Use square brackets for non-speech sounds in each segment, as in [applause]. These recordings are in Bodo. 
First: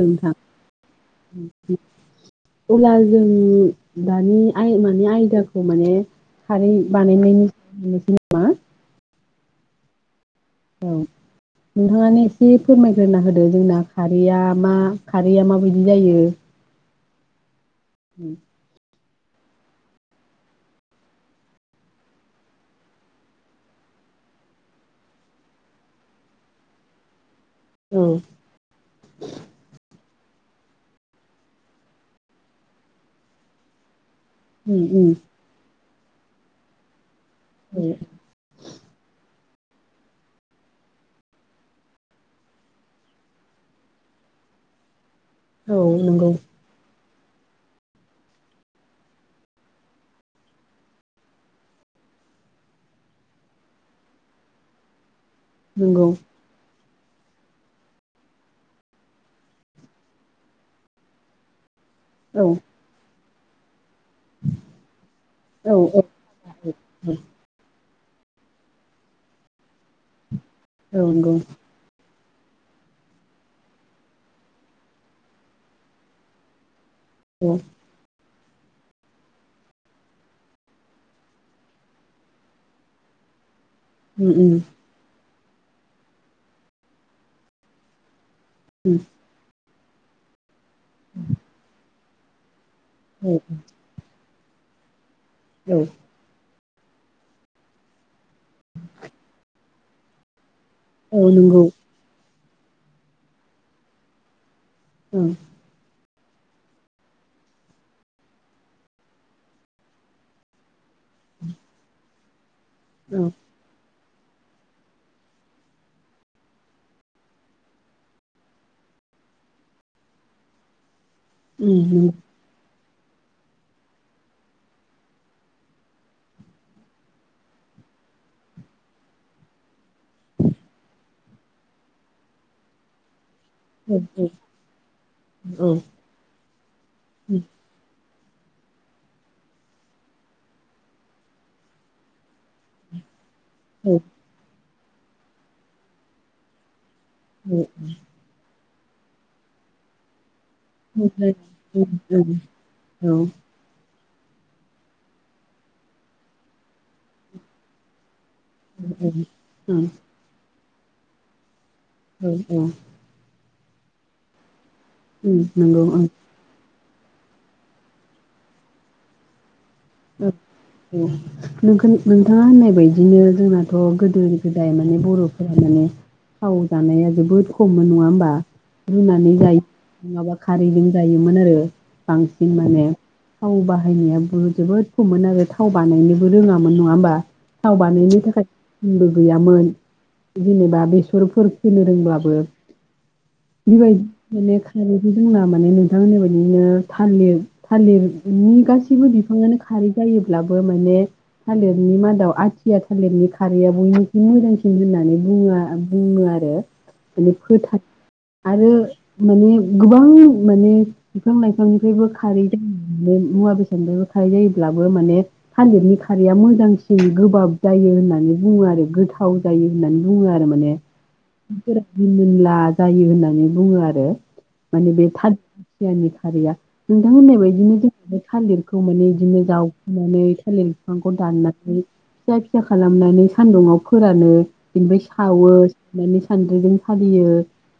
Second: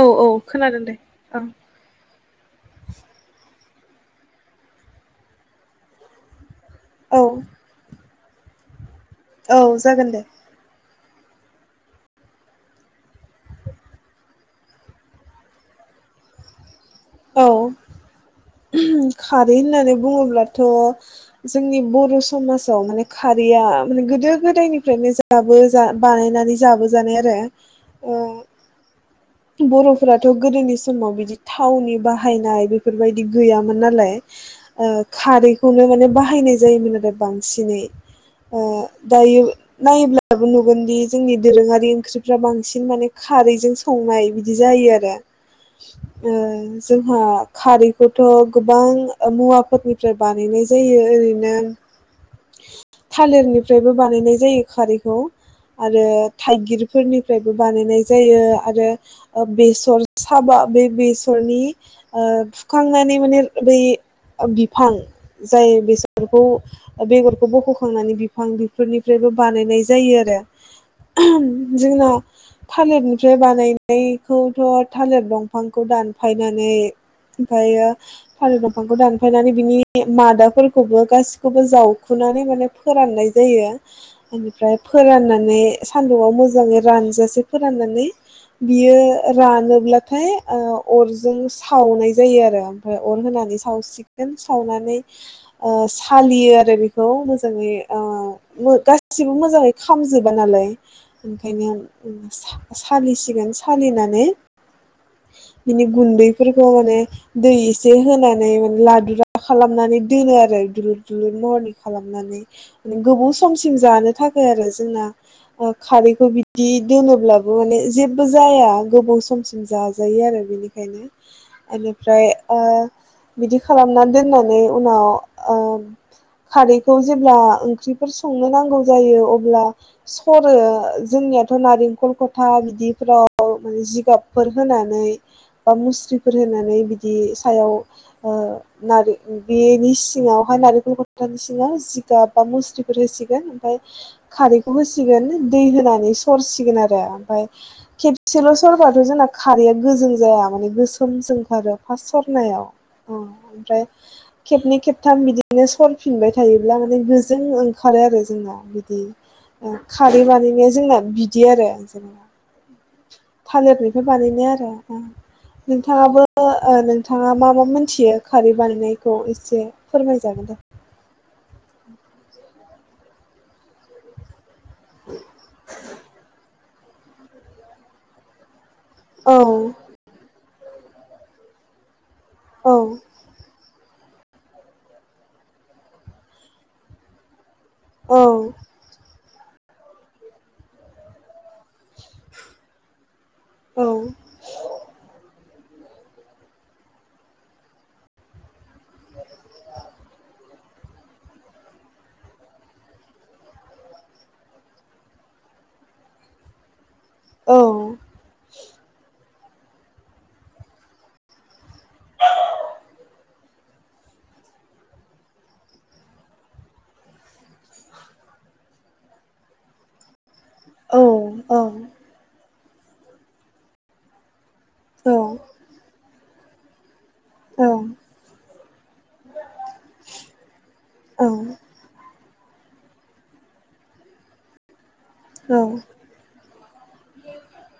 औ नोंथां खोनादों दे ओं [unintelligible] अब्ला जों दानि आइ मानि आयदाखौ माने खारै औ बानायनायनि [inaudible] मा औ जागोन दे औ नोंथाङानो एसे फोरमायग्रोना होदो जोंना खारैया मा खारैया माबायदि जायो? औ। उम खारै होननानै बुङोब्लाथ जोंनि बर समाजाव माने खारैया माने गोदो गोदायनिफ्रायनो जाबो जा बानायनानै जाबोजानाय आरो औ अ बर फोराथ गोदोनि समाव बिदि थावनि बाहायनाय बेफोरबायदि गैयामोन नालाय ओ उम उम खारैखौनो माने बाहायनाय जायोमोन आरो बांसिनै औ ओ दायो नायोब्लाबो नुगोनदि जोंनि दोरोङारि ओंख्रिफ्रा बांसिन माने खारैजों संनाय बिदि जायो आरो औ नंगौ ओ जोंहा खारैखौथ गोबां मुवाफोरनिफ्राय बानायनाय जायो ओरैनो थालिरनिफ्रायबो बानायनाय जायो खारैखौ। आरो नंगौ थाइगिर फोरनिफ्रायबो बानायनाय जायो आरो ओ बेसर साबा बे बेसरनि ओ औ फुखांनानै माने बे ओ बिफां जाय औ औ बेसरफोरखौ बेगरखौ बख' फुखांनानै बिफां बिफोरनिफ्रायबो बानायनाय जायो आरो। औ नंगौ। जोंनाव थालिरनिफ्राय बानायनायखौथ' थालिर दंफांखौ दानफाय माने औ ओमफायो थालिर दफांखौ दानफायनानै बिनि मादाफोरखौबो गासिखौबो जावखुनानै माने फोराननाय जायो। उम उम बेनिफ्राय फोरानना ने सानदुंआव मोजाङै रानजासे फोराननानै बियो उम रानो। लाथाय ओ अरज जों सावनाय जायो आरो। ओ अर औ होनानै सावसि गोन सावनानै औ ओ सालियो बेनिखौ मोजाङै ओ मो गासिबो मोजाङै खामजोबा नालाय औ नंगौ ओंखायनो उम सा सालिसिगोन सालिनानै उम। बिनि गुन्दैफोरखौ माने दै एसे होनानै माने लादुरा खालामनानै दोनो आरो बिनिनो। दुलुर महरनि खालामनानै [unintelligible] औ गोबाव समसिम जानो थाखाय आरो जोंना ओ खारैखौ बिदि दोनोब्लाबो माने जेबो जाया गोबाव समसिम जाजायो आरो बिनिख खायनो उम नंगौ एनिफ्राय ओ बिदि खालामनानै दोननानै उनाव ओ खारैखौ जेब्ला ओंख्रिफोर संनो नांगौ जायो अब्ला सरो जोंनियाथ' नारेंखल खथा बिदिफ्राव आव माने जिगाबफोर होनानै औ औ बा मुस्रिफोर होनानै बिदि उम सायाव ओ नारि बेनि सिङावहाय नारेंखल खथानि सिङाव जिगाब बा मुस्रिफोर होसि गोन ओमफ्राय औ खारि होसिगोन दै होनानै सरसिगोन आ ओ ओमफाय औ खेबसेल होबाथ जोंना खारैया गोजों जाया माने ओमफ्राय गोसोमसो ओंखारो उम फास उम सरनायाव औ अ ओमफ्राय खेबनै खेबथाम बिदिनो सरफिनबाय थायोब्ला माने गोजों ओंखारो आरो जोंना बिदि औ ओ ओं खारै बानायनाया जोंना बिदि आरो औ [unintelligible] थालिरनिफ्राय बानायनाय आरो ना उम नंगौ ओं नोंथाङाबो ओ नों थाङा मा मा मोनथियो खारै बानायनायखौ एसे फोरमायजागोन दे [unintelligible] नोंखोन नोंथाङा होननाय बायदिनो जोंनाथ गोदो [unintelligible] जानाया जोबोद खममोन नङा होमबा? रुनानै औ जायो नङाबा खारैजों जायोमोन आरो औ [unintelligible] हायनाया बो जोबोद खममोन आरो थाव बानायनोबो रोङामोन नङा होमबा? थाव बानायनो औ थाखाय बुंदों गैयामोन जेनेबा बेसरफोर फोनो रोंब्लाबो औ [unintelligible] माने नोंथां होन्नाय बादिनो थालिर थालिरनि गासैबो बिफाङानो खारै जायोब्लाबो माने थालिरनि मादाव आथिया थालिरनि खारैया बयनिख्रुइ मोजांसिन होननानै बुङो बुङो आरो माने औ फोथाय आरो माने गोबां माने बिफां लाइफांनिफ्रायबो खारै जायो माने मुवा बेसादनिफ्रायबो खारै जायो ब्लाबो माने थालिरनि खारैया मोजांसिन गोबाब जायो होननानै बुङो आरो गोथाव जायो होननानै बुङो आरो मा ने औ रिमोनदला जायो होननानै बुङो आरो माने बे [unintelligible] खारैया नोंथां होननाय बायदिनो जोंहा बे थालिरखौ माने इदिनो जावखुनानै थालिर फिफांखौ दाननानै फिसा फिसा खालामनानै सान्दुुंआव फोरानो बेनिफ्राय सावो सावनानै सान्द्रिजों सालियो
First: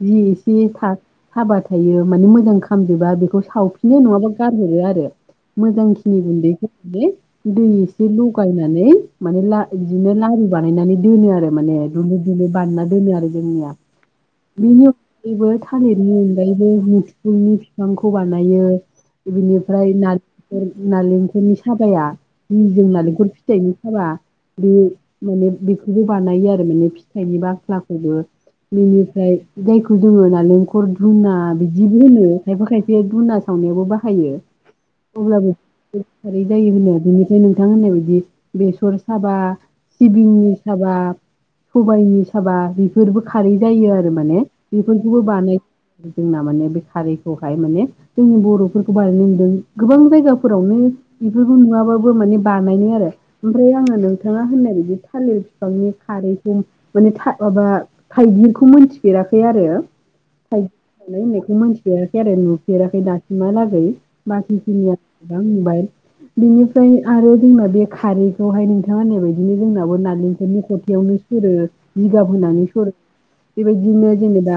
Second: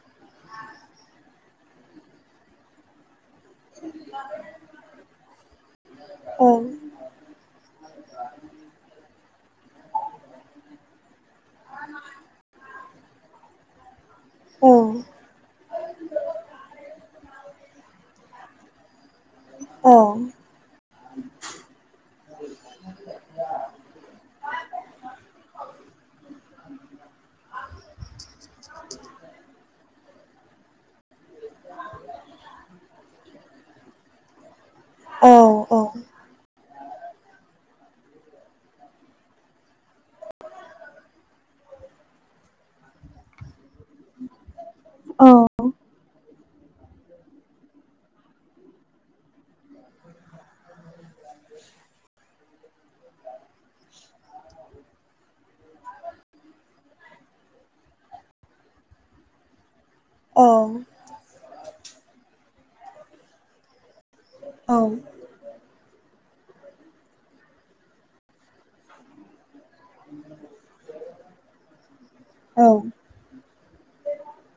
जि एसे था हाबा थायो माने मोजां खामजोबा बे खौ सावफिनो नङाबा गारहरो आरो मोजांखिनि औ गुन्दै [unintelligible] दै एसे लगायनानै माने ला इदिनो लारु बानायनानै दोनो आरो। माने दुलुर-दुलुर बानायना दोनो आरो जोंनिया बेनि औ अनगायैबो थालिरनि अनगायैबो मैथुनि बिफांखौ बानायो औ बिनिफ्राय नालिं खर नालिं बेनि साबाया जि जों नालेंखर फिथाइनि साबा बे माने बेखौबो बानायो आरो माने फिथाइनि बाख्लाखौबो बेनिफ्राय जायखौ जोङो नालेंखर धुना बिदिबो होनो खायफा खायफाया धुना सावनायावबो बाहायो। औ अब्लाबो औ खारै जायो होनो बिनिफ्राय नोंथां होननाय बायदि बेसर साबा सिबिंनि साबा सबायनि साबा बेफोरबो खारै जायो आरो माने बेफोरखौबो औ बानाय जोंना माने बे खारै खौहाय माने जोंनि बर'फोरखौ बानायनाय नुदों गोबां जायगा फ्रावनो बेफोरखौ नुवाबाबो माने बानायनो आरो ओमफ्राय आङो नोंथाङा होननाय बे थालिर बिफांनि खारैखौ माने था माबा थाइगिरखौ मोनथिफेराखै आरो औ होननायखौ मिथिफेराखै आरो नु फेराखै दासिमहालागै बाखिखिनिया बुंबाय बिनिफ्राय आरो जोंना बे खारैखौहाय नोंथाङा होननायबायदिनो जोंनाबो नालेंखरनि खथायावनो सुरो जिगाब होनानै सर बेबायदिनो जेनेबा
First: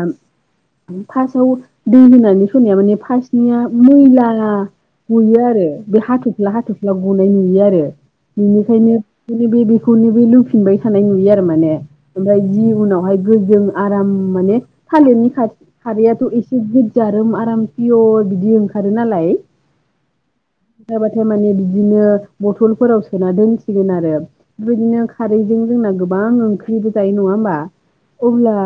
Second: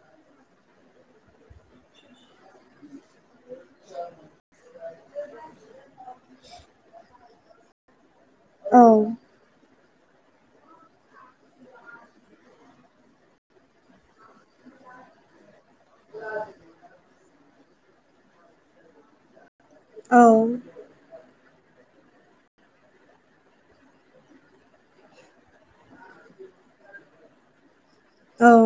फार्स्टआव दै होनानै सरनाया माने फार्स्टनिया मैला गयो आरो। आरो। बे हाथुफ्ला हाथुफ्ला गनाय नुयो आरो औ बेनिखायनोे बेनि बे खौनो बे लुफिनबाय थानाय नुयो आरो माने ओमफ्राय जि उनावहाय गोजों आराम माने थालिरनि खा खारैयाथ' एसे गोदजारोम आराम पियर बिदि ओंखारो नालाय। औ जाबाथाय माने बिदिनो बथलफोराव सोना दोनसिगोन आरो बेबायदिनो खारैजों जोंना गोबां ओंख्रिबो जायो नङा होमबा? औ अब्ला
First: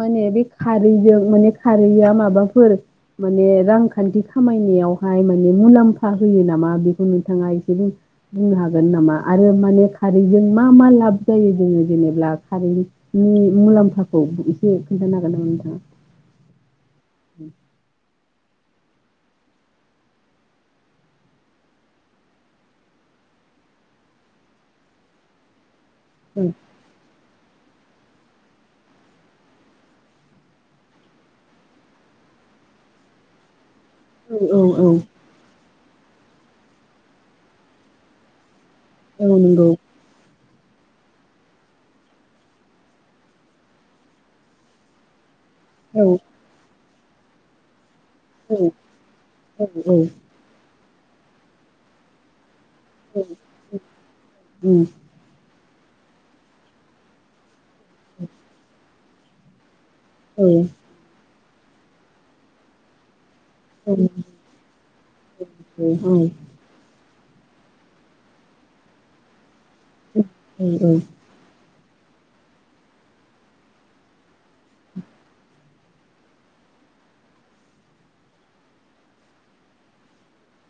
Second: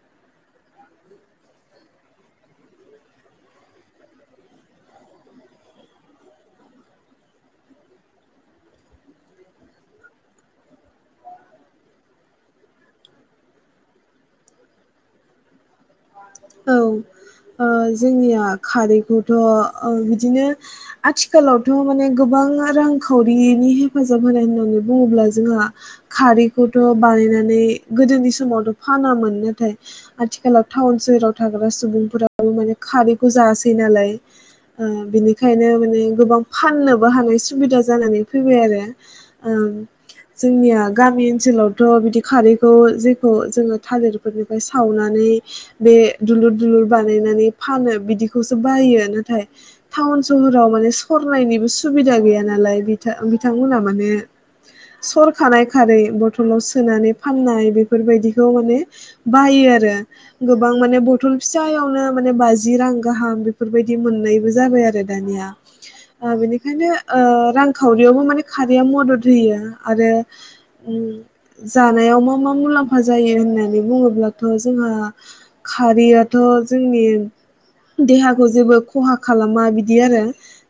माने बे खारैजों माने खारैया माबाफोर माने रांखान्थि खामायनायावहाय माने मुलाम्फा मुलामफा होयो नामा बेखौ नोंथाङा एसे बुं बुंनो हागोन नामा आरो माने खारैजों मा मा लाब जायो जोङो जेनेब्ला खारैनि मुलाम्फाखौ एसे खोन्थानो हागोन नामा नोंथाङा? औ ओ जोंनिया खारैखौथ' ओ बिदिनो आथिखालावथ माने गोबां रांखावरिनि हेफाजाब होनाय होननानै बुङोब्ला जोंहा खारिखौथ' बानायनानै बे गोदोनि समावथ फानामोन नाथाय आथिलाव थउनाव सोहोराव थाग्रा सुबुंफोराबो माने खारैखौ जासै। नालाय औ औ औ बिनिखायनो माने। माने गोबां फाननोबो हानाय सुबिदा जानानै फैबाय आरो। औ नंगौ ओं। जोंनिया गामि ओनसोलावथ बिदि खारैखौ जेखौ जोङो थालिरफोरनिफ्राय सावनानै। बे। औ दुलुर दुलुर बानायनानै फानो। बिदिखौसो औ बायो नाथाय औ औ टाउन सहराव माने। सरनायनिबो सुबिदा गैया नालाय। बिथांमोना माने उम सरखानाय। खारै बथलाव सोनानै फाननाय बे। बेफोरबायदिखौ माने। बायो आरो। औ गोबां माने ब। बथल फिसायावनो माने बाजि रां गाहाम। बेफोरबायदि मोननायबो जाबाय आरो दानिया औ औ बेनिखायनो। ओ रांखावरियावबो माने खारैया मदद होयो। आरो औ उम। जानायाव मा मा मुलाम्फा जायो होननानै बुङोब्लाथ जोंहा खारियाथ जोंनि देहाखौ जेबो खहा खालामा बिदि आरो।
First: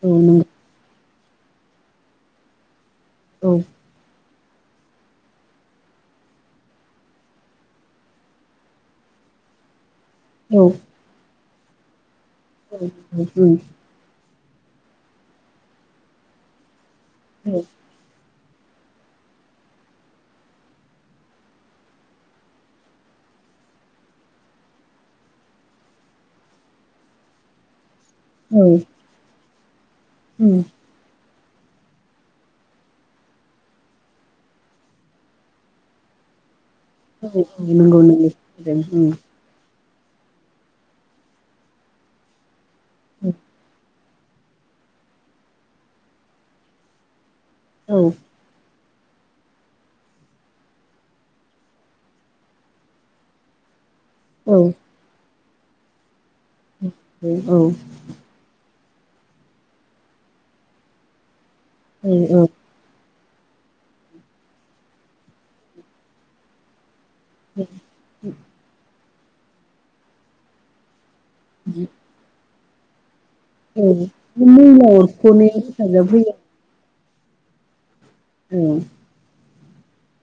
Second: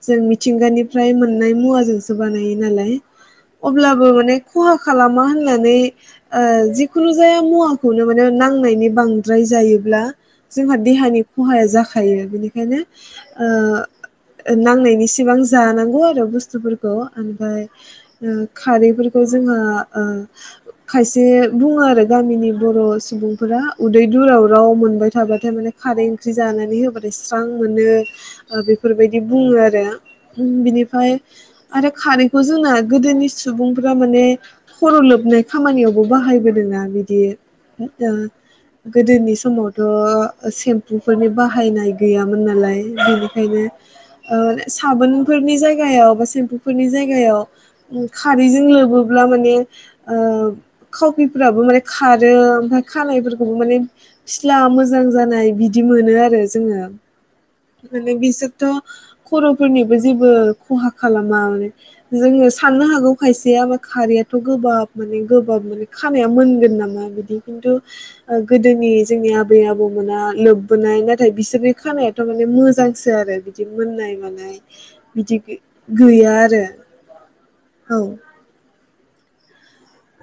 जों नंगौ मिथिंगानि। निफ्राय मोननाय मुवाजोंसो बानायो नालाय। औ अब्लाबो माने खहा खालामा होननानै ओ जिखुनु जाया मुवाखौनो माने नांनायनि बांद्राय जायो ब्ला औ उम औ जोंहा देहानि खहाया जाखायो। बेनिखायनो ओ। नांनायनि सिबां जानांगौ आरो बुस्थुफोरखौ खौ ओमफाय ओ। खारैफोरखौ जोंहा ओ खायसे बुङो आरो गामिनि बर सुबुंफोरा उदैदुराव राव मोनबाय थाबाथाय माने खारै ओंख्रि जानानै होबाथाय स्रां मोनो। बेफोरबायदि बुङो आर [unintelligible] उम बिनिफाय आरो खारैखौ जोंना गोदोनि सुबुंफोरा माने खर' लोबनाय खामानियावबो बाहायबोदोंना बिदि औ नोंगौ नोंगौ [unintelligible] थ' सेम्पुफोरनि बाहायनाय गैयामोन नालाय बेनिखायनो ओ साबोनफोरनि जायगायाव बा सेम्फुफोरनि जायगायाव औ खारैजों लोबो ब्ला माने ओ खावपिफ्राबो माने खारो ओमफ्राय खानायफोरखौबो माने फिस्ला औ मोजां जानाय बिदि मोनो आरो जोङो माने बिसोरथ' खर'फोरनिबो जेबो खहा खालामा आरो जोङो औ औ साननो हागौ खायसेआ खारैयाथ' गोबाब माने गोबाब माने खानाया मोनगोन नामा खिन्थु ओ गोदोनि जोंनि आबै आबौमोना लोब्बोनाय ना थाय बिसोरनि खानायाथ माने मोजा जांसो आरो बिदि मोननाय औ मानाय बिदि मैला अरख'नायाव हेफाजाब होयो गो-गैया आरो औ औ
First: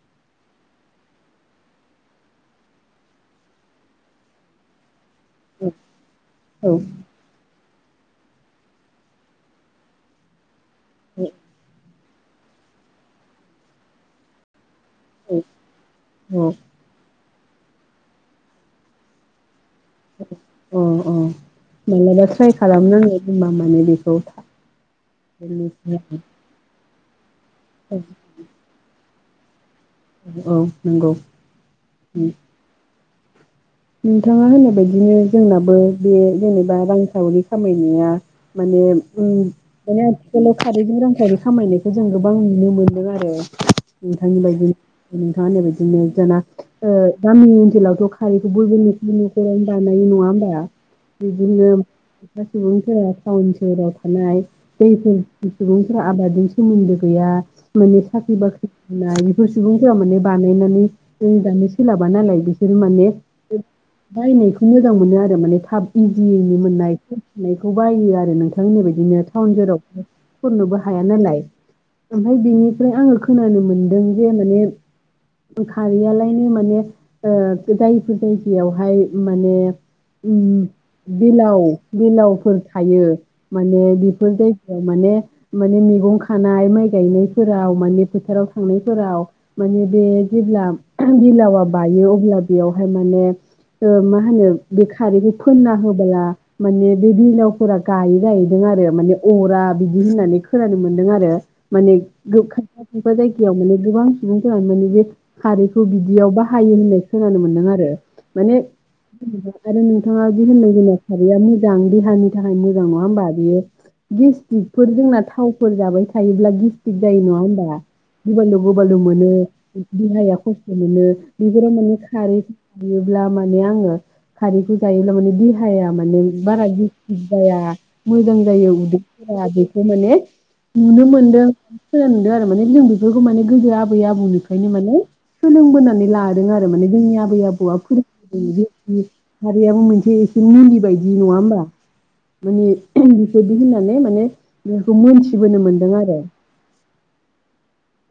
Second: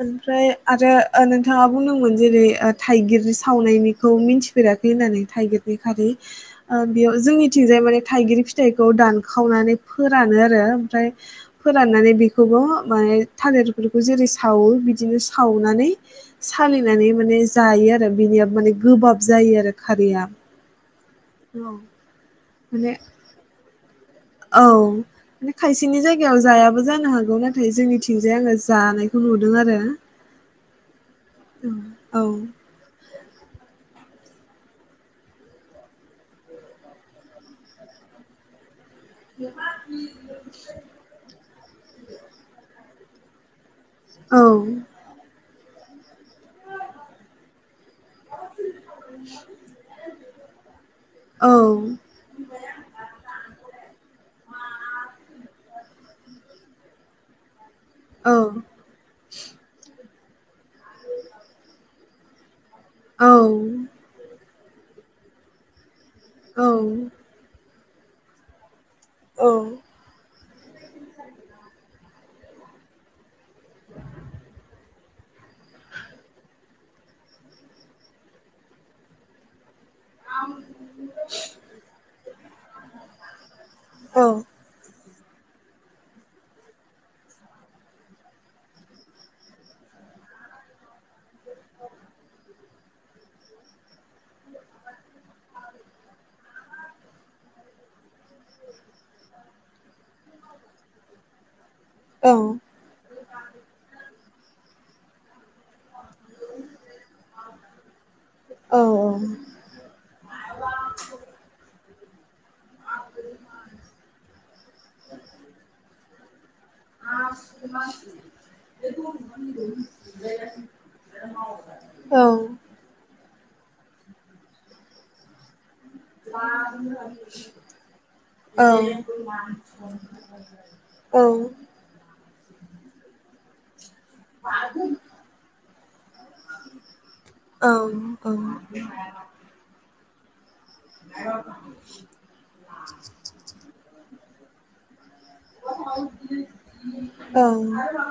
ओमफ्राय आरो ओ नोंथाङा बुंदोंमोन ओ‌ जेरै थाइगिर सावनायनिखौ मिथिफेराखै होननानै थाइगिर नि खारि ओ बेयो जोंनि थिंजाय माने थाइगिर फिथाइखौ दानखावनानै फोरानो आरो फ्राय फोराननानै बि [unintelligible] थालिरफोरखौ जेरै सा खावो बिदि बिब्दिनो सावनानै औ औ सालिनानै माने जायो आरो बिनिया माने गोबाब जायो आरो खारिया अ अ मालाबा त्राय खालामनांगोन होनबा माने बिदि औ माने खायसेनि जायगायाव जायाबो जानो हागौ ना नाथाय औ जोंनिथिंजाय आङो जानाय खौ नुदों आरो औ नंगौ ओम औ नोंथाङा होननाय बायदिनो जोंनाबो बे जेनेबा रांखावरि खामायनाया माने ओम माने बे खारैनि रां खावरिखौ खामायनायखौ जों गोबां नुनो मोनदों आरो नोंथांनि बायदिनो औ नोंथाङा होननाय बायदि बिनो [unintelligible] ओ गामि ओनसोलावथ खारै बयबो नखर नखरावनो बानायो नङा होमबा [inaudible] औ बिदिनो सुबुंफोरा सोहोराव थानाय बैफोर सुबुंफोरा आबादजों सोमोन्दो गैया माने औ साख्रि बाख्रि मोननाय बेफोर सुबुंफोरा माने बानायनानै [inaudible] सोलाबा नालाय बे माने औ [unintelligible] बायनाय मोजां मोनो आरो माने थाब इजियैनो औ मोननाय [unintelligible] बेखौ बायो आरो नोंथां होननाय बायदि बिदिनो टाउन जेराव हाया नालाय ओमफ्राय बेनिफ्राय आङो खो खोनानो मोनदों जे माने खारैयालायनो माने ओ [unintelligible] बेफोर बायदियावहाय माने ओम बिलाव बिलाव फोर थायो माने बेफोर औ जायगायाव माने माने मैगं खानाय माइ गायनायफोराव माने फोथाराव थांनायफोराव माने बे जेब्ला बिलावा बायो अब्ला बेयाव हाय माने ओ मा होनो बे खारैखौ फोनना होबोला माने बे बिलावफोरा गायो जाहैदों आरो माने अरा बिदि होननानै खोनानो मोनदों आरो माने औ [unintelligible] खायफा खायफा जायगायाव माने गोबां सुबुंफोरानो माने बे खारैखौ बिदियाव बाहायो होननाय खोनानो मोन दों आरो माने नोंथांङा जे होनदों जेनेबा खारैया मोजां बे देहानि थाखाय मोजां नङा होमबा बेयो गेसटिकफोर जोंना थावफोर जाबाय थायोब्ला गे टिक जायो नङा होमबा गोबालु गोबालु मोनो देहाया खस्थ मोनो बेफोराव माने औ खारै बियोब्लाब माने आंङो खारै जायोब्ला माने देहा देहाया माने बारा गिसटिक जाया मोजां जायो उदैफोरा बेखौ माने नुनो औ मोनदों खोनानो मोनदों आरो माने जों बेफोरखौ माने गोदो आब आबै आबौनिफ्रायनो माने सोलोंबोनानै लादों आरो माने जोंनि आबै आबौआ औ फोरों [unintelligible] बिनि [unintelligible] बेबायदि नङा ओमबा माने बेफोरदि होननानै माने बेखौ मोनथि बोनो मोनदों आरो औ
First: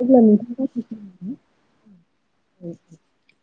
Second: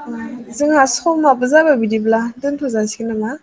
अब्ला नोंथां जोंहा समाबो जाबाय बिदिब्ला दोनथजासिगोन नामा?